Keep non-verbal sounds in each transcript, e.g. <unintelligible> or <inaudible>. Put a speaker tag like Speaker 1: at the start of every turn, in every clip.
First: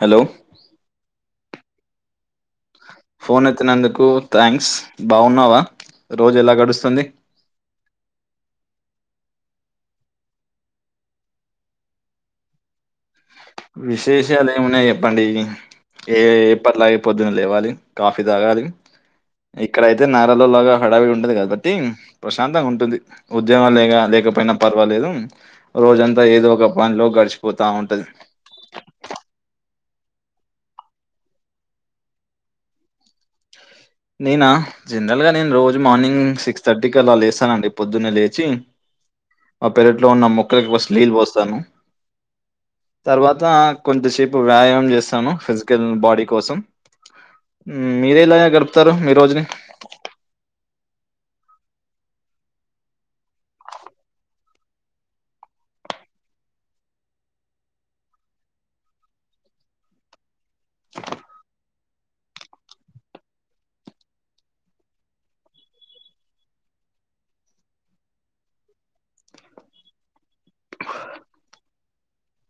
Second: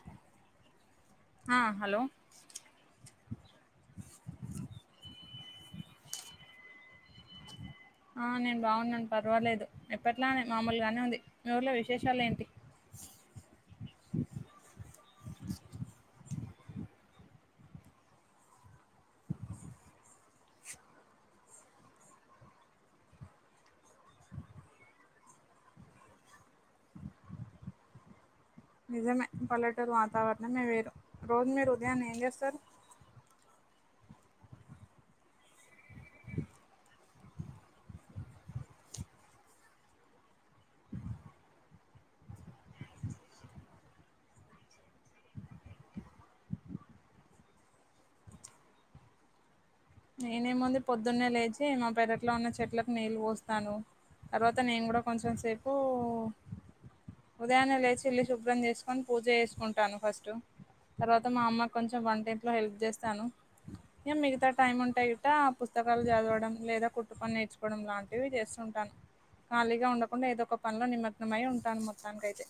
Speaker 1: Hello
Speaker 2: ఆ hello
Speaker 1: phone ఎత్తినందుకు thanks బావున్నావా రోజు ఎలా గడుస్తుంది
Speaker 2: ఆ నేను బాగున్నాను పర్వాలేదు ఎప్పట్లానే మామూలుగానే ఉంది మీ ఊర్లో విశేషాలు ఏంటి
Speaker 1: విశేషాలు ఏమున్నాయి ఎప్పండి ఏ ఎప్పట్లాగే పోద్దున లేవాలి కాఫీ తాగాలి ఇక్కడయితే నారల్లో లాగా హడావిడి ఉండది కాబట్టి ప్రశాంతంగా ఉంటుంది ఉద్యమాలు లేగా లే లేకపోయినా పర్వాలేదు రోజంతా ఏదో ఒక పాయింట్ లో గడిచిపోతా ఉంటది
Speaker 2: నిజమే పల్లెటూరు వాతావరణం మే వేరు రోజు మీరు ఉదయాన్నే ఏం చేస్తారు
Speaker 1: నేనా జనరల్ గా నేను రోజు మార్నింగ్ సిక్స్ థర్టీకి అలా లేస్తానండి పొద్దున్నే లేచి ఆ పెరట్లో ఉన్న మొక్కలకి ఫస్ట్ నీళ్లు పోస్తాను తర్వాత కొంచంసేపు వ్యాయామం చేస్తాను ఫిజికల్ బాడీ కోసం మీరేలాగా గడుపుతారు మీ రోజుని
Speaker 2: నేనేముంది పొద్దున్నే లేచి మా పెరట్లో ఉన్న చెట్లకు నీళ్ళు పోస్తాను తర్వాత నేను కూడా కొంచెం సేపు ఉదయాన్నే లేచి ఇల్లి శుభ్రం చేసుకొని పూజ చేసుకుంటాను ఫస్ట్ తర్వాత మా అమ్మ కొంచెం వంటి ఇంట్లో హెల్ప్ చేస్తాను ఇగ మిగతా టైమ్ ఉంటాయి గట్ట పుస్తకాలు చదవడం లేదా కుట్టు పని నేర్చుకోవడం లాంటివి చేస్తుంటాను ఖాళీగా ఉండకుండా ఏదో ఒక పనిలో నిమగ్నంమై ఉంటాను మొత్తానికైతే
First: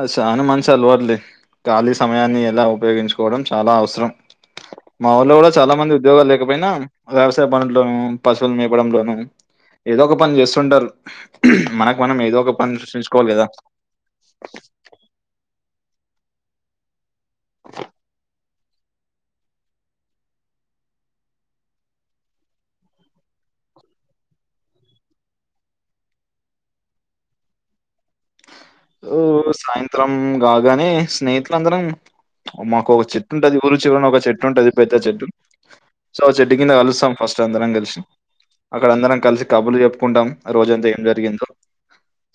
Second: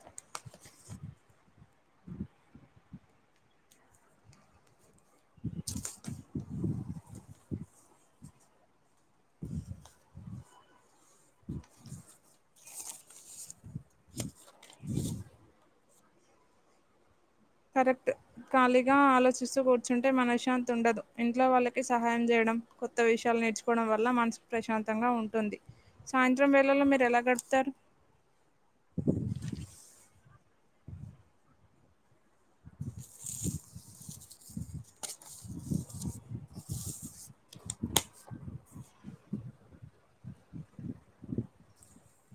Speaker 1: ఆ షాన మంచి అలవాట్లే ఖాలీ సమయాన్ని ఎలా ఉపయోగించుకోవడం చాలా అవసరం మా ఊళ్ళో కూడా చాలా మంది ఉద్యోగాలు లేకపోయినా వ్యవస్ తేపనులోను పశువులు మేపడంలోను ఏదో ఒక పని చేస్తుంటరు మనకు మనం ఏదో ఒక పని సృష్టించుకోవాలి కదా
Speaker 2: కరెక్ట్ ఖాళీగా ఆలోచిస్తూ కూర్చుంటే మనశ్శాంతి ఉండదు ఇంట్లో వాళ్ళకి సహాయం చేయడ్ దం కొత్త విషయాలు నేర్చుకోవడం వల్ల మనసు ప్రశాంతంగా ఉంటుంది సాయంత్రం వేళలో మీరు ఎలా గడుపుతారు
Speaker 1: ఓ సాయంత్రం కాగానే స్నేహితుల అందరం మాకు ఒక చెట్టు ఉంటుది ఊరుచివరన ఒక చెట్టు ఉంటుది పెద్ద చెట్టు సో చెట్టు కింద కలుస్తాం ఫస్ట్ అందరం కలిసి అక్కడ అందరం కలిసి కబులు చెప్పుకుంటాం ఆ రోజంతా ఏం జరిగిందో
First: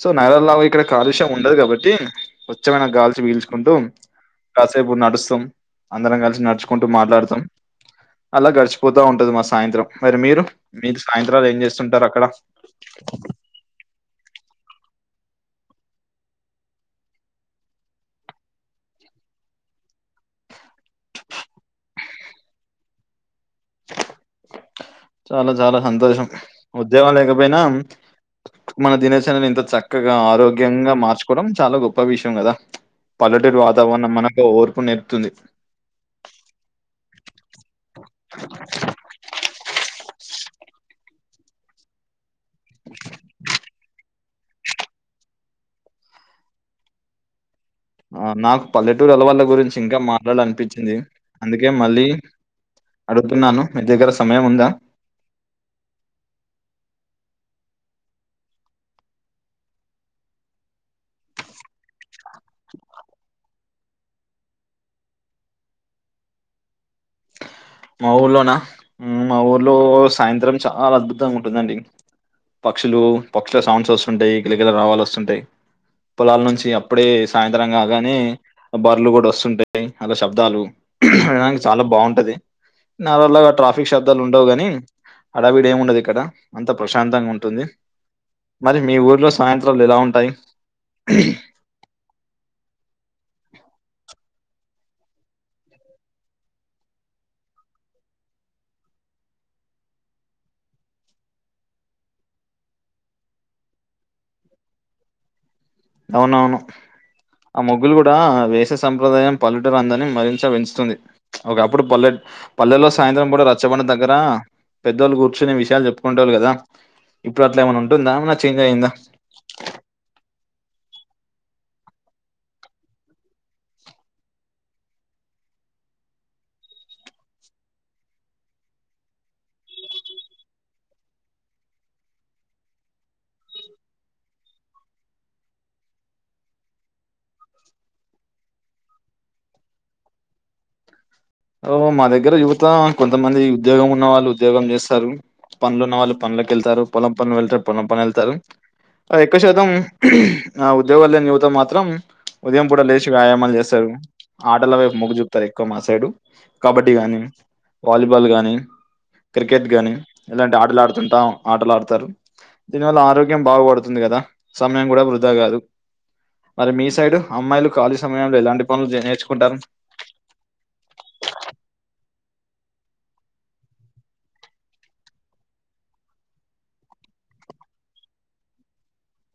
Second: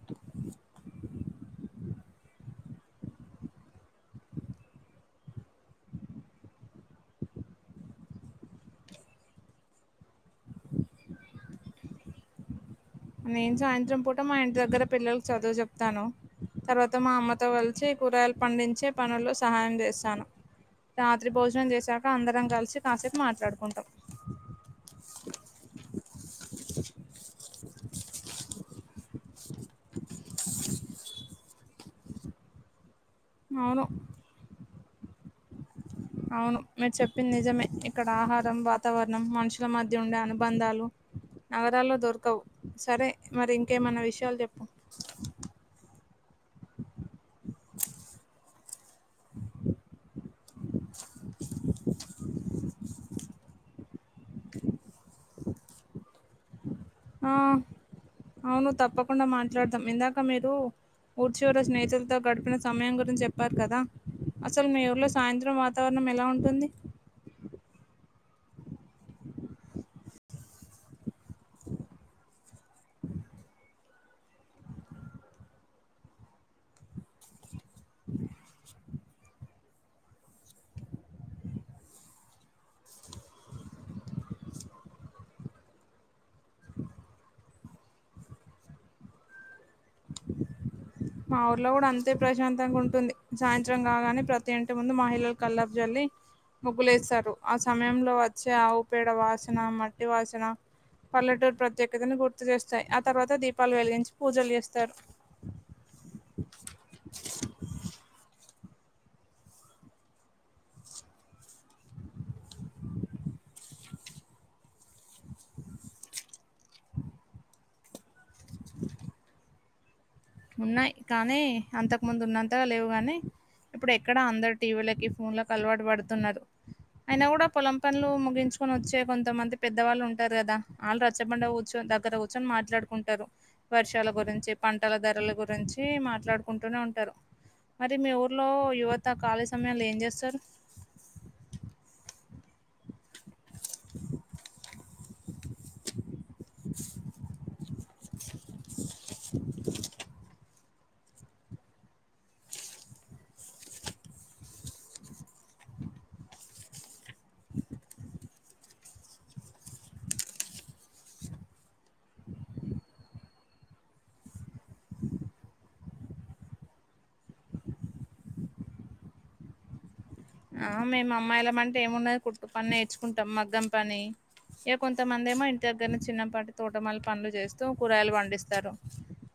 Speaker 1: సో నైరాలావు ఇక్కడ కాలుష్యం ఉండదు కాబట్టి స్చ్ఛమైన గాల్చి వీల్చుకుంటూ కాసేపు నడుస్తాం అందరం కలిసి నడుచుకుంటూ మాట్లాడుతాం అలా గడిచిపోతా ఉంటది మా సాయంత్రం మరి మీరు మీది సాయంత్రాలు ఏం చేస్తుంటారు అక్కడ
Speaker 2: నేను సాయంత్రం పూట మా ఇంటి దగ్గర పిల్లలలకు చదువు చెప్తాను తర్వాత మా అమ్మతో కలిసి కూరగాయలు పండించే పనుల్లో సహాయం చేస్తాను రాత్రి భోజనం చేసాక అందరం కలిసి కాసేపు మాట్లాడుం
Speaker 1: చాలా చాలా సంతోషం ఉద్యోగం లేకపోయినా మన దినచర్యని ఇంత చక్కగా ఆరోగ్యంగా మార్చుకోవడం చాలా గొప్ప విషయం కదా పల్లెటరు
Speaker 2: అవును
Speaker 1: వాతావరణం మనకు ఓర్పు నేపుతుంది
Speaker 2: అవును మీరు చెప్పింది నిజమే ఇక్కడ ఆహారం వాతావరణం మనుషు త మధ్య ఉండే అనుబంధాలు నగరాల్లో దొరకవు సరే మరి కే ఏమన్నా విషయాలు చెప్పు
Speaker 1: ఆ నాకు పల్లెటూరు అలవాళ్ళ గురించి ఇంకా మాట్లాడ అనిపించింది అందుకే మళ్ళీ అడుగుతున్నాను మీ దగ్గర సమయం ఉందా
Speaker 2: ఆ అవును తప్పకుండా మాట్లాడతాం ఇందాక మీరు ఊడ్చూర స్నేహితులతో గడిపిన సమయం గురించి చెప్పారు కదా అసలు మీ ఊర్లో సాయంత్రం వాతావరణం ఎలా ఉంటుంది
Speaker 1: మా ఊర్లోనా మా ఊర్లో సాయంత్రం చాలా అద్భుతంగా ఉంటుందండి పక్షులు పక్షుల సౌండ్స్ వస్తుంటాయి గిలగిల రావాల వస్తుంటాయి పొలాల నుంచి అప్పుడే సాయంత్రం కాగానే బర్లు కూడా వస్తుంటాయి అలా శబ్దాలు అనికి చాలా బాగుంటది నార్మల్ గా ట్రాఫిక్ శబ్దాలు ఉండవు గాని అడవిడ ఏమి ఉండదు ఇక్కడ అంత ప్రశాంతంగా ఉంటుంది మరి మీ ఊర్లో సాయంత్రాలు ఎలా ఉంటాయి
Speaker 2: మా ఊర్లో కూడా అంత అతే ప్రశాంతంగా ఉంటుంది సాయంత్రం కాగానే ప్రతి ఇంటి ముందు మహిళల కల్లపు జల్లి ముగ్గులేస్తారు ఆ సమయంలో వచ్చే ఆవు పేడ వాసన మట్టి వాసన పల్లెటూరు ప్రత్యేకతను గుర్తు చేస్తాయి ఆ తర్వాత దీపాలు వెలిగించి పూజలు చేస్తారు
Speaker 1: అవునవును ఆ ముగ్గులు కూడా వేస సంప్రదాయం పల్లెట అంధాన్ని మరింత పెంచుతుంది ఒకప్పుడు పల్లె పల్లెల్లో సాయంత్రం కూడా రచ్చబడి దగ్గర పెద్దవాళ్ళు కూర్చునే విషయాలు చెప్పుకుంటే వాళ్ళు కదా ఇప్పుడు అట్లా ఏమైన్నా ఉంటుందా ఏమన్నా చేంజ్ అయ్యిందా
Speaker 2: ఉన్నాయి కానీ అంతకు ముందు ఉన్నంతగా లేవు కాని ఇప్పుడు ఎక్కడా అందరుూ టీవీలకి ఫోన్లోకి అలవాటు పడుతున్నారు అయినా కూడా పొలం పనులు ముగించుకొని వచ్చే కొంతమంది పెద్దవాళ్ళు ఉంటారు కదా వాళ్ళు రచ్చబండవచ్చు దగ్గర కూచ్చొని మాట్లాడుకుంటారు వర్షాల గురించి పంటల దగ ఇల గురించి మాట్లాడుకుంటూనే ఉంటారు మరి మీ ఊర్లో యువత ఖాళీ సమయాంలో ఏం చేస్తారు
Speaker 1: ఓ మా దగ్గర యువత కొంతమంది ఉద్యోగం ఉన్న వాళ్ళు ఉద్యోగం చేస్తారు పనులు ఉన్న వాళ్ళు పనుకి వెళ్తారు పొలం పనులు వెళ్తారు పొలం పను వెళ్తారు ఎక్క్క శాతం ఆ ఉద్యోగ యువత మాత్రం ఉదయం పూ లేచి వ్యాయామాలు చేస్తారు ఆటల వైపు మగ్గు చూపుతారు ఎక్కువ మా సైడు కబడ్డీ గాని వాలీబాల్ గానీ క్రికెట్ గాని ఇలాంటి ఆటలు ఆడుతుంటా ఆటలు ఆడతారు దీని వల్ల ఆరోగ్యం బాగు పడుతుంది కదా సమయం కూడా వృధా కాదు మరి మీ సైడు అమ్మాయిలు ఖాళీ సమయంలో ఎలాంటి పనులు నేర్చుకుంటారు
Speaker 2: ఆ మేము అమ్మాయిల అంటే ఏముండదు కుట్టు పని నేర్చుకుంటాం మగ్గం పని ఇక కొంతమంది ఏమో ఇంటి దగ్గర చిన్నపాటి తోటమాల పనులు చేస్తూ కూరయలు పండిస్తారు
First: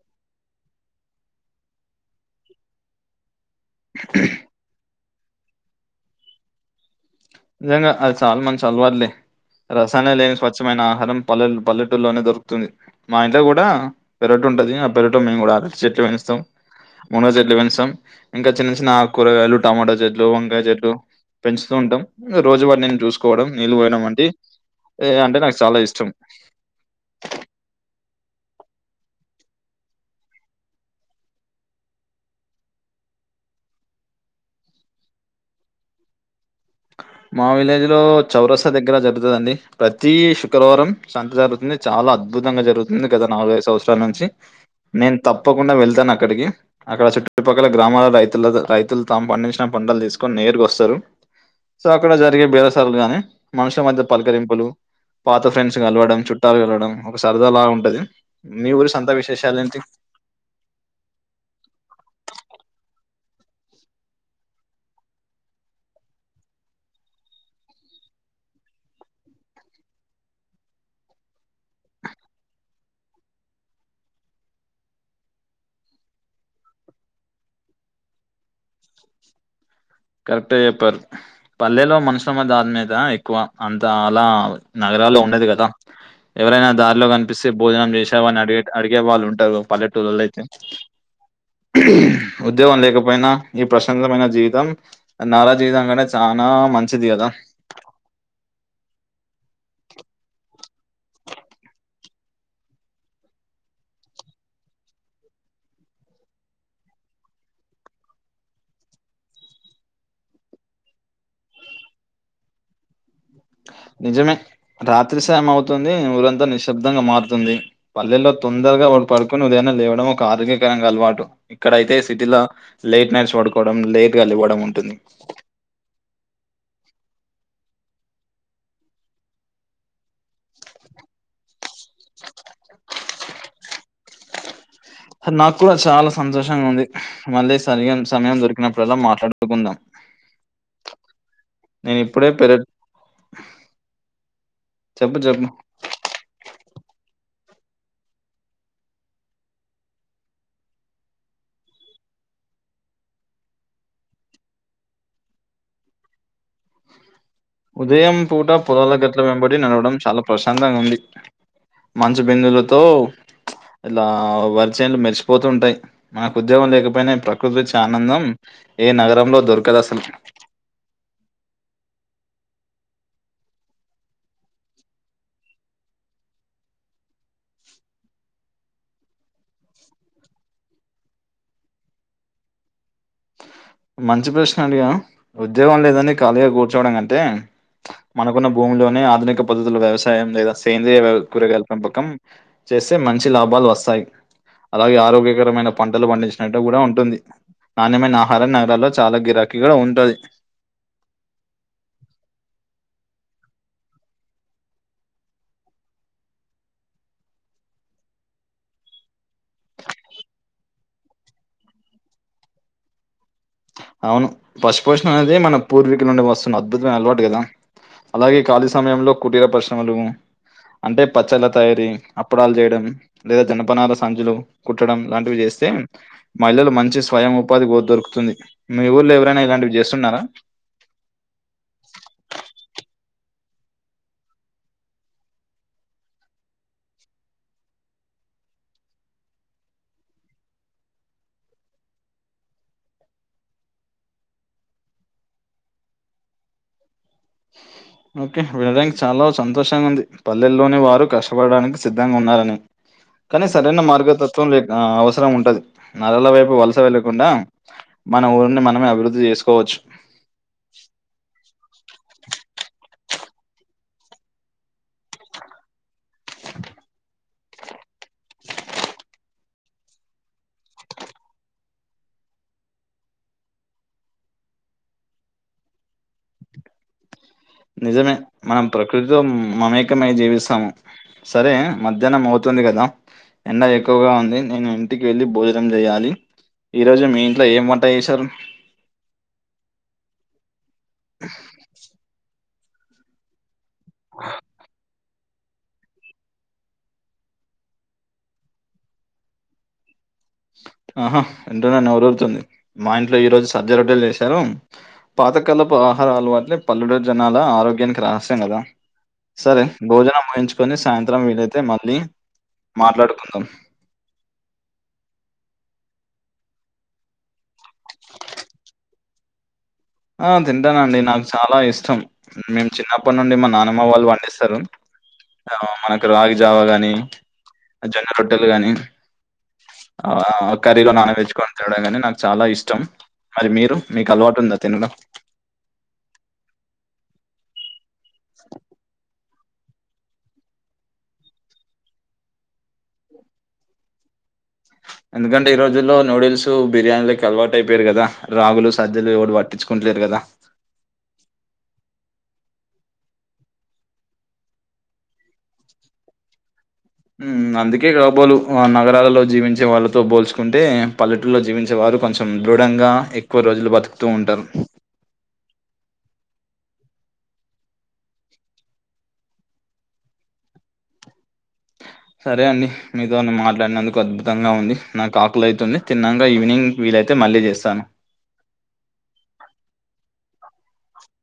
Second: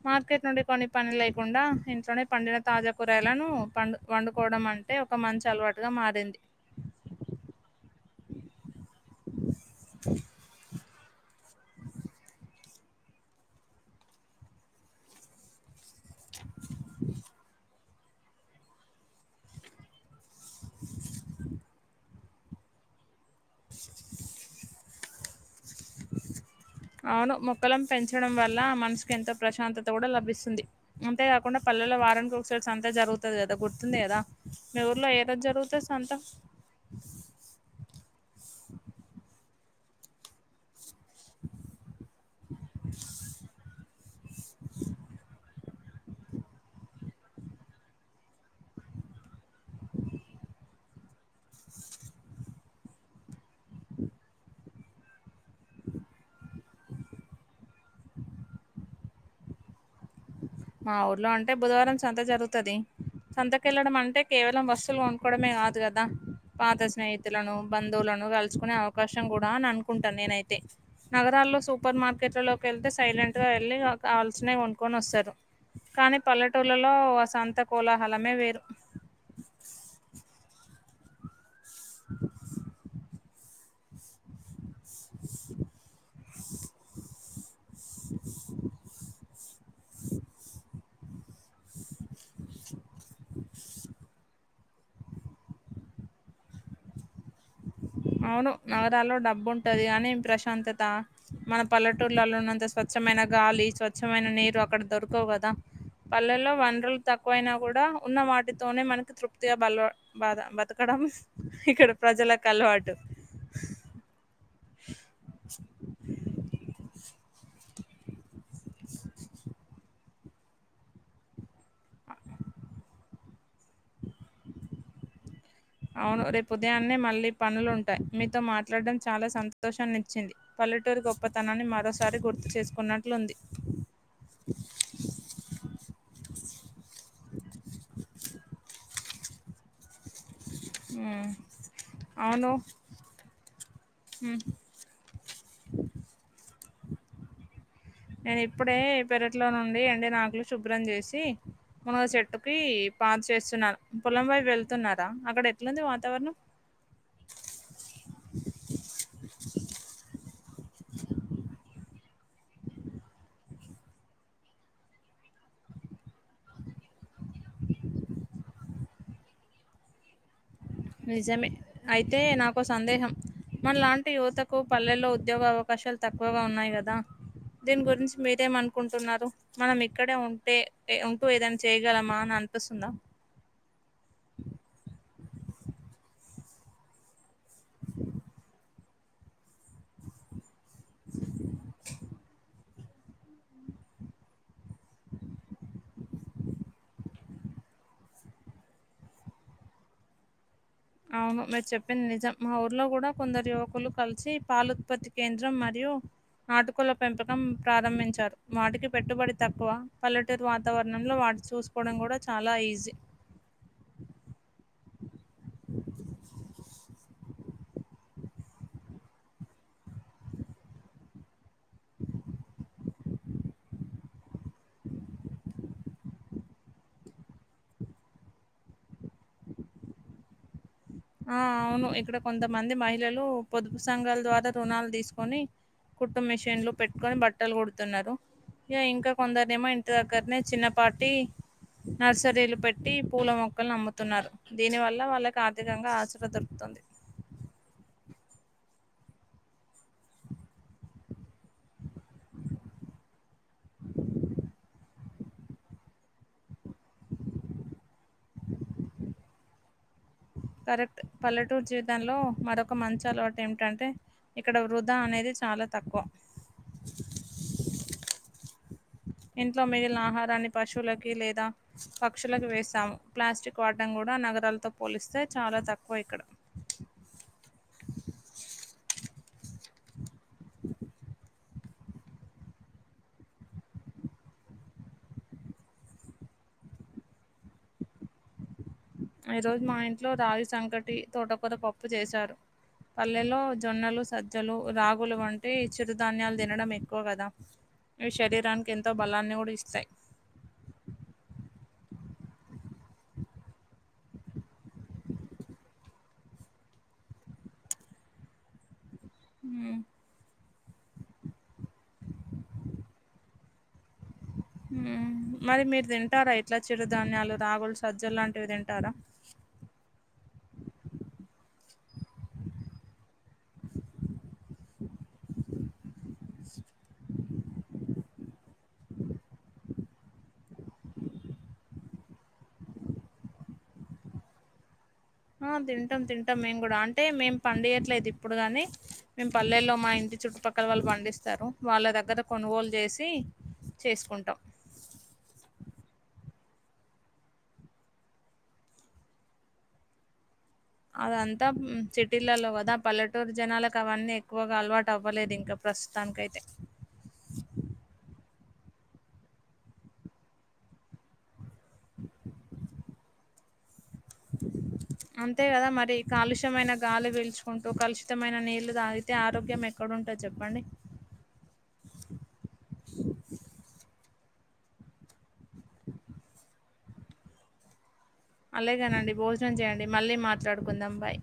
Speaker 2: మార్కెట్ నుండి కొన్ని పని లేకుండా ఇంట్లోనే పండిన తాజా కూరయలను పండు వండుకోవడం అంటే ఒక మంచి అలవాటుగా మారింది
Speaker 1: నిజంగా అది చాలా మంచి చ అలవాటులే రసాయనాలు ఏమి స్వచ్ఛమైన ఆహారం పల్లె పల్లెటూలోనే దొరుకుతుంది మా ఇంట్లో కూడా పెరట ఉంటది ఆ పెరట మేము కూడా అడ చెట్ మనస్తం మూనో చెట్లు పెంచసాం ఇంకా చిన్న చిన్న ఆకు కూరగాయలు టమాటా చెట్లు వంకాయ చెట్లు పెంచుతూ ఉంటాం రోజువార నేను చూసుకోవడం నీళ్ళు పోయడం వంటి అంటే నాకు చాలా ఇష్టం
Speaker 2: అవును మొక్కలలను పెంచడం వల్ల ఆ మనసుకు ఎంతో ప్రశాంతత కూడా లభిస్తుంది అంతేకాకుండా ప పలలో వారన్ సంతజరుగుతుంది కదా గుర్తుంది కదా మీ ఊర్లో ఏద జరుగుతుంది సొంతా
Speaker 1: మా విలేజ్‌లో చౌరస్తా దగ్గర జరుగుతదండి. ప్రతి శుక్రవారం సంత జరుగుతుంది చాలా అద్భుతంగా జరుగుతుంది గత నాలుగై సంవత్సరాల నుంచి నేను తప్పకుడా కుండా వెళ్తాను అక్కడికి అక్కడ చుట్టుపక్కల గ్రామాల రైతుల రైతులు తము పండించిన పండలు తీసుకొని నేరు వస్తారు సో అక్కడ జరిగే బేలసార్లు గాని మనుషుల మధ్య పలకరింపులు పాత ఫ్రెండ్స్ కలవడం చుట్టాలు కలడం ఒక సరదాలా ఉంటది మీ ఊరు సొంత విశేషాల నుంచి <unintelligible>
Speaker 2: మా ఊర్లో అంటే బుధవారం సంత జరుగుతది. సంతకెళ్లడం అంటే కేవలం వస్తువుల్ కొనుక్కోవడమే కాదు గదా. పాత స్నేహితులనూ, బంధువులనూ కల్సుకునే అవకాశం గూడా అని అనుకుంటా నేనైతే. నగరాల్లో సూపర్ మార్కెట్లలోకి ఎళ్తే సైలెంట్ గా ఎళ్ళి కావలసినవి కొనుక్కోని వస్తరు. కానీ పల్లెటూళ్లలో ఆ సంత కోలాహలమే వేరు.
Speaker 1: కరెక్టే చెప్పారు. పల్లెలో మనుషులమ దాని మీద ఎక్కువా అంతా అలా నగరాల్లో ఉండది గదా. ఎవరైనా దారిలో కన్ పిస్తే భోజనం చేశావా అని అడిగేట్ అడిగే వాళ్ళు ఉంటరు పల్లెటూళ్లలో అయితే. ఉద్యోగం లేకపోయినా ఈ ప్రశాంతమైన జీవితం. ఆ నగర్ జీవితం కంటే చానా మంచిది గదా.
Speaker 2: అవును నగరాల్లో డబ్బు ఉంటది గానీ ప్రశాంతతా మన పల్లెటూర్లలో ఉన్నంత స్వచ్ఛమైన గాలి, స్వచ్ఛమైన నీరు అక్కడ దొరకవు గదా. పల్లెల్లో వన్రుల్ తక్కువయినా గూడా ఉన్న వాటితోనే మనకి తృప్తిగా బల్వా బాదా బతకడ్ డం ఇక్కడ ప్రజలక్ అలవాటు.
Speaker 1: నిజమే రాత్రి సాయం అవుతుందీ. ఊరంతా నిశ్శబ్దంగా మారుతుంది. పల్లెలో తొందరగా వాళ్ పడుకొని ఉదయమే లేవడం ఒక ఆరోగ్యకరంగా అలవాటు. ఇక్కడైయితే సిటీలో లేట్ నైట్స్ పడుకోవడం, లేట్గాలెవ్వడం ఉంటుంది.
Speaker 2: అవును రేపు ఉదయాన్నే మళ్ళీ పనులుంటాయి. మీతో మాట్లాడటడం చాలా సంతోషాన్నిచ్చింది. పల్లెటూరు గొప్పతనాన్ని మరోసారి గుర్తు చేసుకున్నట్లుంది.
Speaker 1: నాకు కూడా చాలా సంతోషంగా ఉంది తడుపుకుందాం.
Speaker 2: ఉమ్.
Speaker 1: నేను ఇప్పుడే
Speaker 2: అవును
Speaker 1: పెరట్
Speaker 2: ఉమ్.
Speaker 1: చెప్పు చెప్పు
Speaker 2: నేను ఇప్పుడే పెరట్లో నుండీ ఎండిన ఆకులు శుభ్రం చేసీ. మునగ చెట్టుకీ పాంచు ఏస్తున్నాను. పొలంవైపు వెళ్తున్నారా అక్కడ ఎట్లుంది వాతావరణం.
Speaker 1: అ ఉదయం పూట పొలాల గట్ల వెంబడి నడవడం చాలా ప్రశాంతంగ ఉంది. మంచు బిందువులతో ఇలా వరిచేనులు మెరిసిపోతూంటాయి. మనకు ఉద్యోగం లేకపోయిన ప్రకృతి ఇచ్చే ఆనందం. ఏ నగరంలో దొర్కదసలు.
Speaker 2: నిజమే. అయితే నాకో సందేహం. మన లాంటి యువతకు పల్లెల్లో ఉద్యోగ అవకాశాల్ తక్కువగా ఉన్నాయి గదా. దీని గురించి మీరేమనుకుంటున్నారు. మనం ఇక్కడే ఉంటే ఉంటూ ఏదైనా చేయగలమా అ అనిపిస్తుందా.
Speaker 1: మంచి ప్రశ్న అడిగావ్. ఉద్యోగం లేదని ఖాళీగా కూర్చోవడం కంటే. మనకున్న భూమిలోనే ఆధునిక పద్ధతులు వ్యవసాయం లేదా సేంద్రీయ కూరగాయల్ పెంపకం. చేస్తే మంచి లాభాలు వస్తాయి. అలాగే ఆరోగ్యకరమైన పంటలు పండించినట్టు గూడా ఉంటుంది. నాణ్యమైన ఆహ్ హారం నగరాల్లో చాలా గిరాకీగా ఉంటది.
Speaker 2: అవును మీరు చెప్పింది నిజం. మా ఊర్లో గూడా కొందరు యువకులు కల్సీ పాల ఉత్పత్తి కేంద్రం మరియు యు నాటుకోడ్ల పెంపకం ప్రారంభించారు. వాటికి పెట్టుబడి తక్కువా. పల్లెటూరు వాతావరణంలో వాట్ చూసుకోవడం గూడా చాలా ఈజీ.
Speaker 1: అవును పశుపోషణం అనేది మన పూర్వీకుల నుండి వస్తున్న అద్భుతమైన అలవాటు గదా. అలాగే ఖాళీ సమయంలో కుటీర ప్రశ్రమలూ. అంటే పచ్చళ్ళ తయారీ, అప్పుడాలు జేయడం, లేదా జనపనాల సంచులు కుట్టడం లాంటివి చేస్త్ స్తే మహిళలు మంచి స్వయం ఉపాధి కో దొరుకుతుంది. మీ ఊళ్ళో ఎవరైనా ఇలాంటివి చేస్తున్నారా.
Speaker 2: ఆ అవును ఇక్కడ కొంతమంది మహిళలూ పొదుపు సంఘాల ద్వారా రుణాలు తీసుకొని కుట్టు మిషిన్లు పెట్టుకొని బట్టలు కుడుతున్నారు. ఇగా ఇంకా కొందర్నేమో ఇంటి దగ్గర్నే చిన్నపాటీ నర్సరీలు పెట్టి పూల మొక్కలు అమ్ముతున్నారు దీని వల్ల వాళ్ళకి అధికంగా ఆచర దొరుకుతుంది
Speaker 1: ఓకే వినడానికి చాలా సంతోషంగా ఉంది పల్లెల్లోనే వారు కష్టపడడానికి సిద్ధంగా ఉన్నారని కానీ సరైన మార్గతత్వం అవసరం ఉంటది నరల వైపు వలస వ లేకుండా మన ఊరిని మనమే అభివృద్ధి చేసుకోవచ్చు
Speaker 2: కరెక్ట్ పల్లెటూరు జీవిత దానిలో మరొక మంచి అలవాటు ఏమిటంటే ఇక్కడ వృధా అనేది చాలా తక్కువ ఇంట్లో మిగిలిన ఆహారాన్ని పశువులకి లేదా పక్షులకు వేస్తాము ప్లాస్టిక్ వాడడం కూడా ఇక నగరాలతో పోలిస్తే చాలా తక్కువ ఇక్కడ
Speaker 1: నిజమే మనం ప్రకృతితో మమేకమై జీవిస్తాము సరే మధ్యాహ్నం అవుతు ఇబ్బంది కదా ఎండ ఎక్కువగా ఉంది నేను ఇంటికి వెళ్ళి భోజనం చేయాలి ఈ రోజు మీ ఇంట్లో ఏం వంట చేసారు
Speaker 2: ఈ రోజు మా ఇంట్లో రాగి సంకటి తోటకూర పప్పు చేశారు పల్లెలో జొన్నలు సజ్జలు రాగులు వంటే చిరుధాన్యాలు తినడం ఎక్కువ కదా ఇవి శరీరానికి ఎంతో బలాన్ని కూడా ఇస్తాయి
Speaker 1: ఆహా వింటుటే నేరురుతుంది మా ఇంట్లో ఈ రోజు సజ్జ రొట్టెలు చేశారు పాతకాలపు ఆహారాల అలవాటు లే పల్లెటూరు జనాల ఆరోగ్యానికి రహస్యం కదా సరే
Speaker 2: మ్మ్.
Speaker 1: భోజనం ముహించు చుకొని సాయంత్రం వీలైతే మళ్ళీ మాట్లాడుకుందాం
Speaker 2: హమ్ మరి మీరు తింటారా ఇట్లా చిరు ధాన్యాలు రాగులు సజ్జలు లాంటివి తింటారా
Speaker 1: ఆ తింటానండి నాకు చాలా ఇష్టం మేము చిన్నప్పటి నుండి మా నానమ్మ వాళ్ళు పండిస్తారు ఆ మనకు రాగిజావా గాని జొన్న రొట్టెలు గాని ఆ కర్రీలో నానబెట్టు కొని తినడామే కాని నాకు చాలా ఇష్టం మరి మీరు మీకు అలవాటు ఉందా తినడం
Speaker 2: ఆ తింటాం తింటాం మేము కూడా అంటే మేం పండియట్లేదు ఇప్పుడు కాని మేము పల్లెల్లో మా ఇంటి చుట్టుపక్కల వాళ్ళు పండిస్తారు వాళ్ళ దగ్గర కొనుగోలు చేసి చేసుకుంటాం
Speaker 1: ఎందుకంటే ఈ రోజుల్లో నూడిల్స్ బిర్యానీలకి అలవాటు అయిపోయారు కదా రాగులు సజ్జలు ఎవడు పట్టించుకుంటలేరు కదా దా
Speaker 2: అదంతా సిటీలలో కదా పల్లెటూరు జనాలకు అవన్నీ ఎక్కువగా అలవాటు అవ్వలేదు ఇంకప్పుడు ప్రస్తుతానికి అయితే
Speaker 1: ఉమ్ అందుకే కాబోలు నగరాలలో జీవించే వాళ్ళతో పోల్చుకుంటే పల్లెటలో జీవించే వాళ్ళు కొంచెం దృఢంగా ఎక్కువ రోజులు బతుకు
Speaker 2: అంతే కదా మరి కాలుష్య కలుమైన గాలి పీల్చుకుంటూ కలుషితమైన నీళ్లు తాగితే ఆరోగ్యం ఎక్కడుంటది చెప్పండి
Speaker 1: సరే అండి మీతో మాట్లాడినందుకు అద్భు తంగా ఉంది నాకు ఆకలి అయితుంది తిన్నగా ఈవినింగ్ వీలైతే మళ్ళీ చేస్తాను
Speaker 2: అలాగానండి భోజనం చేయండి మళ్ళీ మాట్లాడుకుందాం బాయ్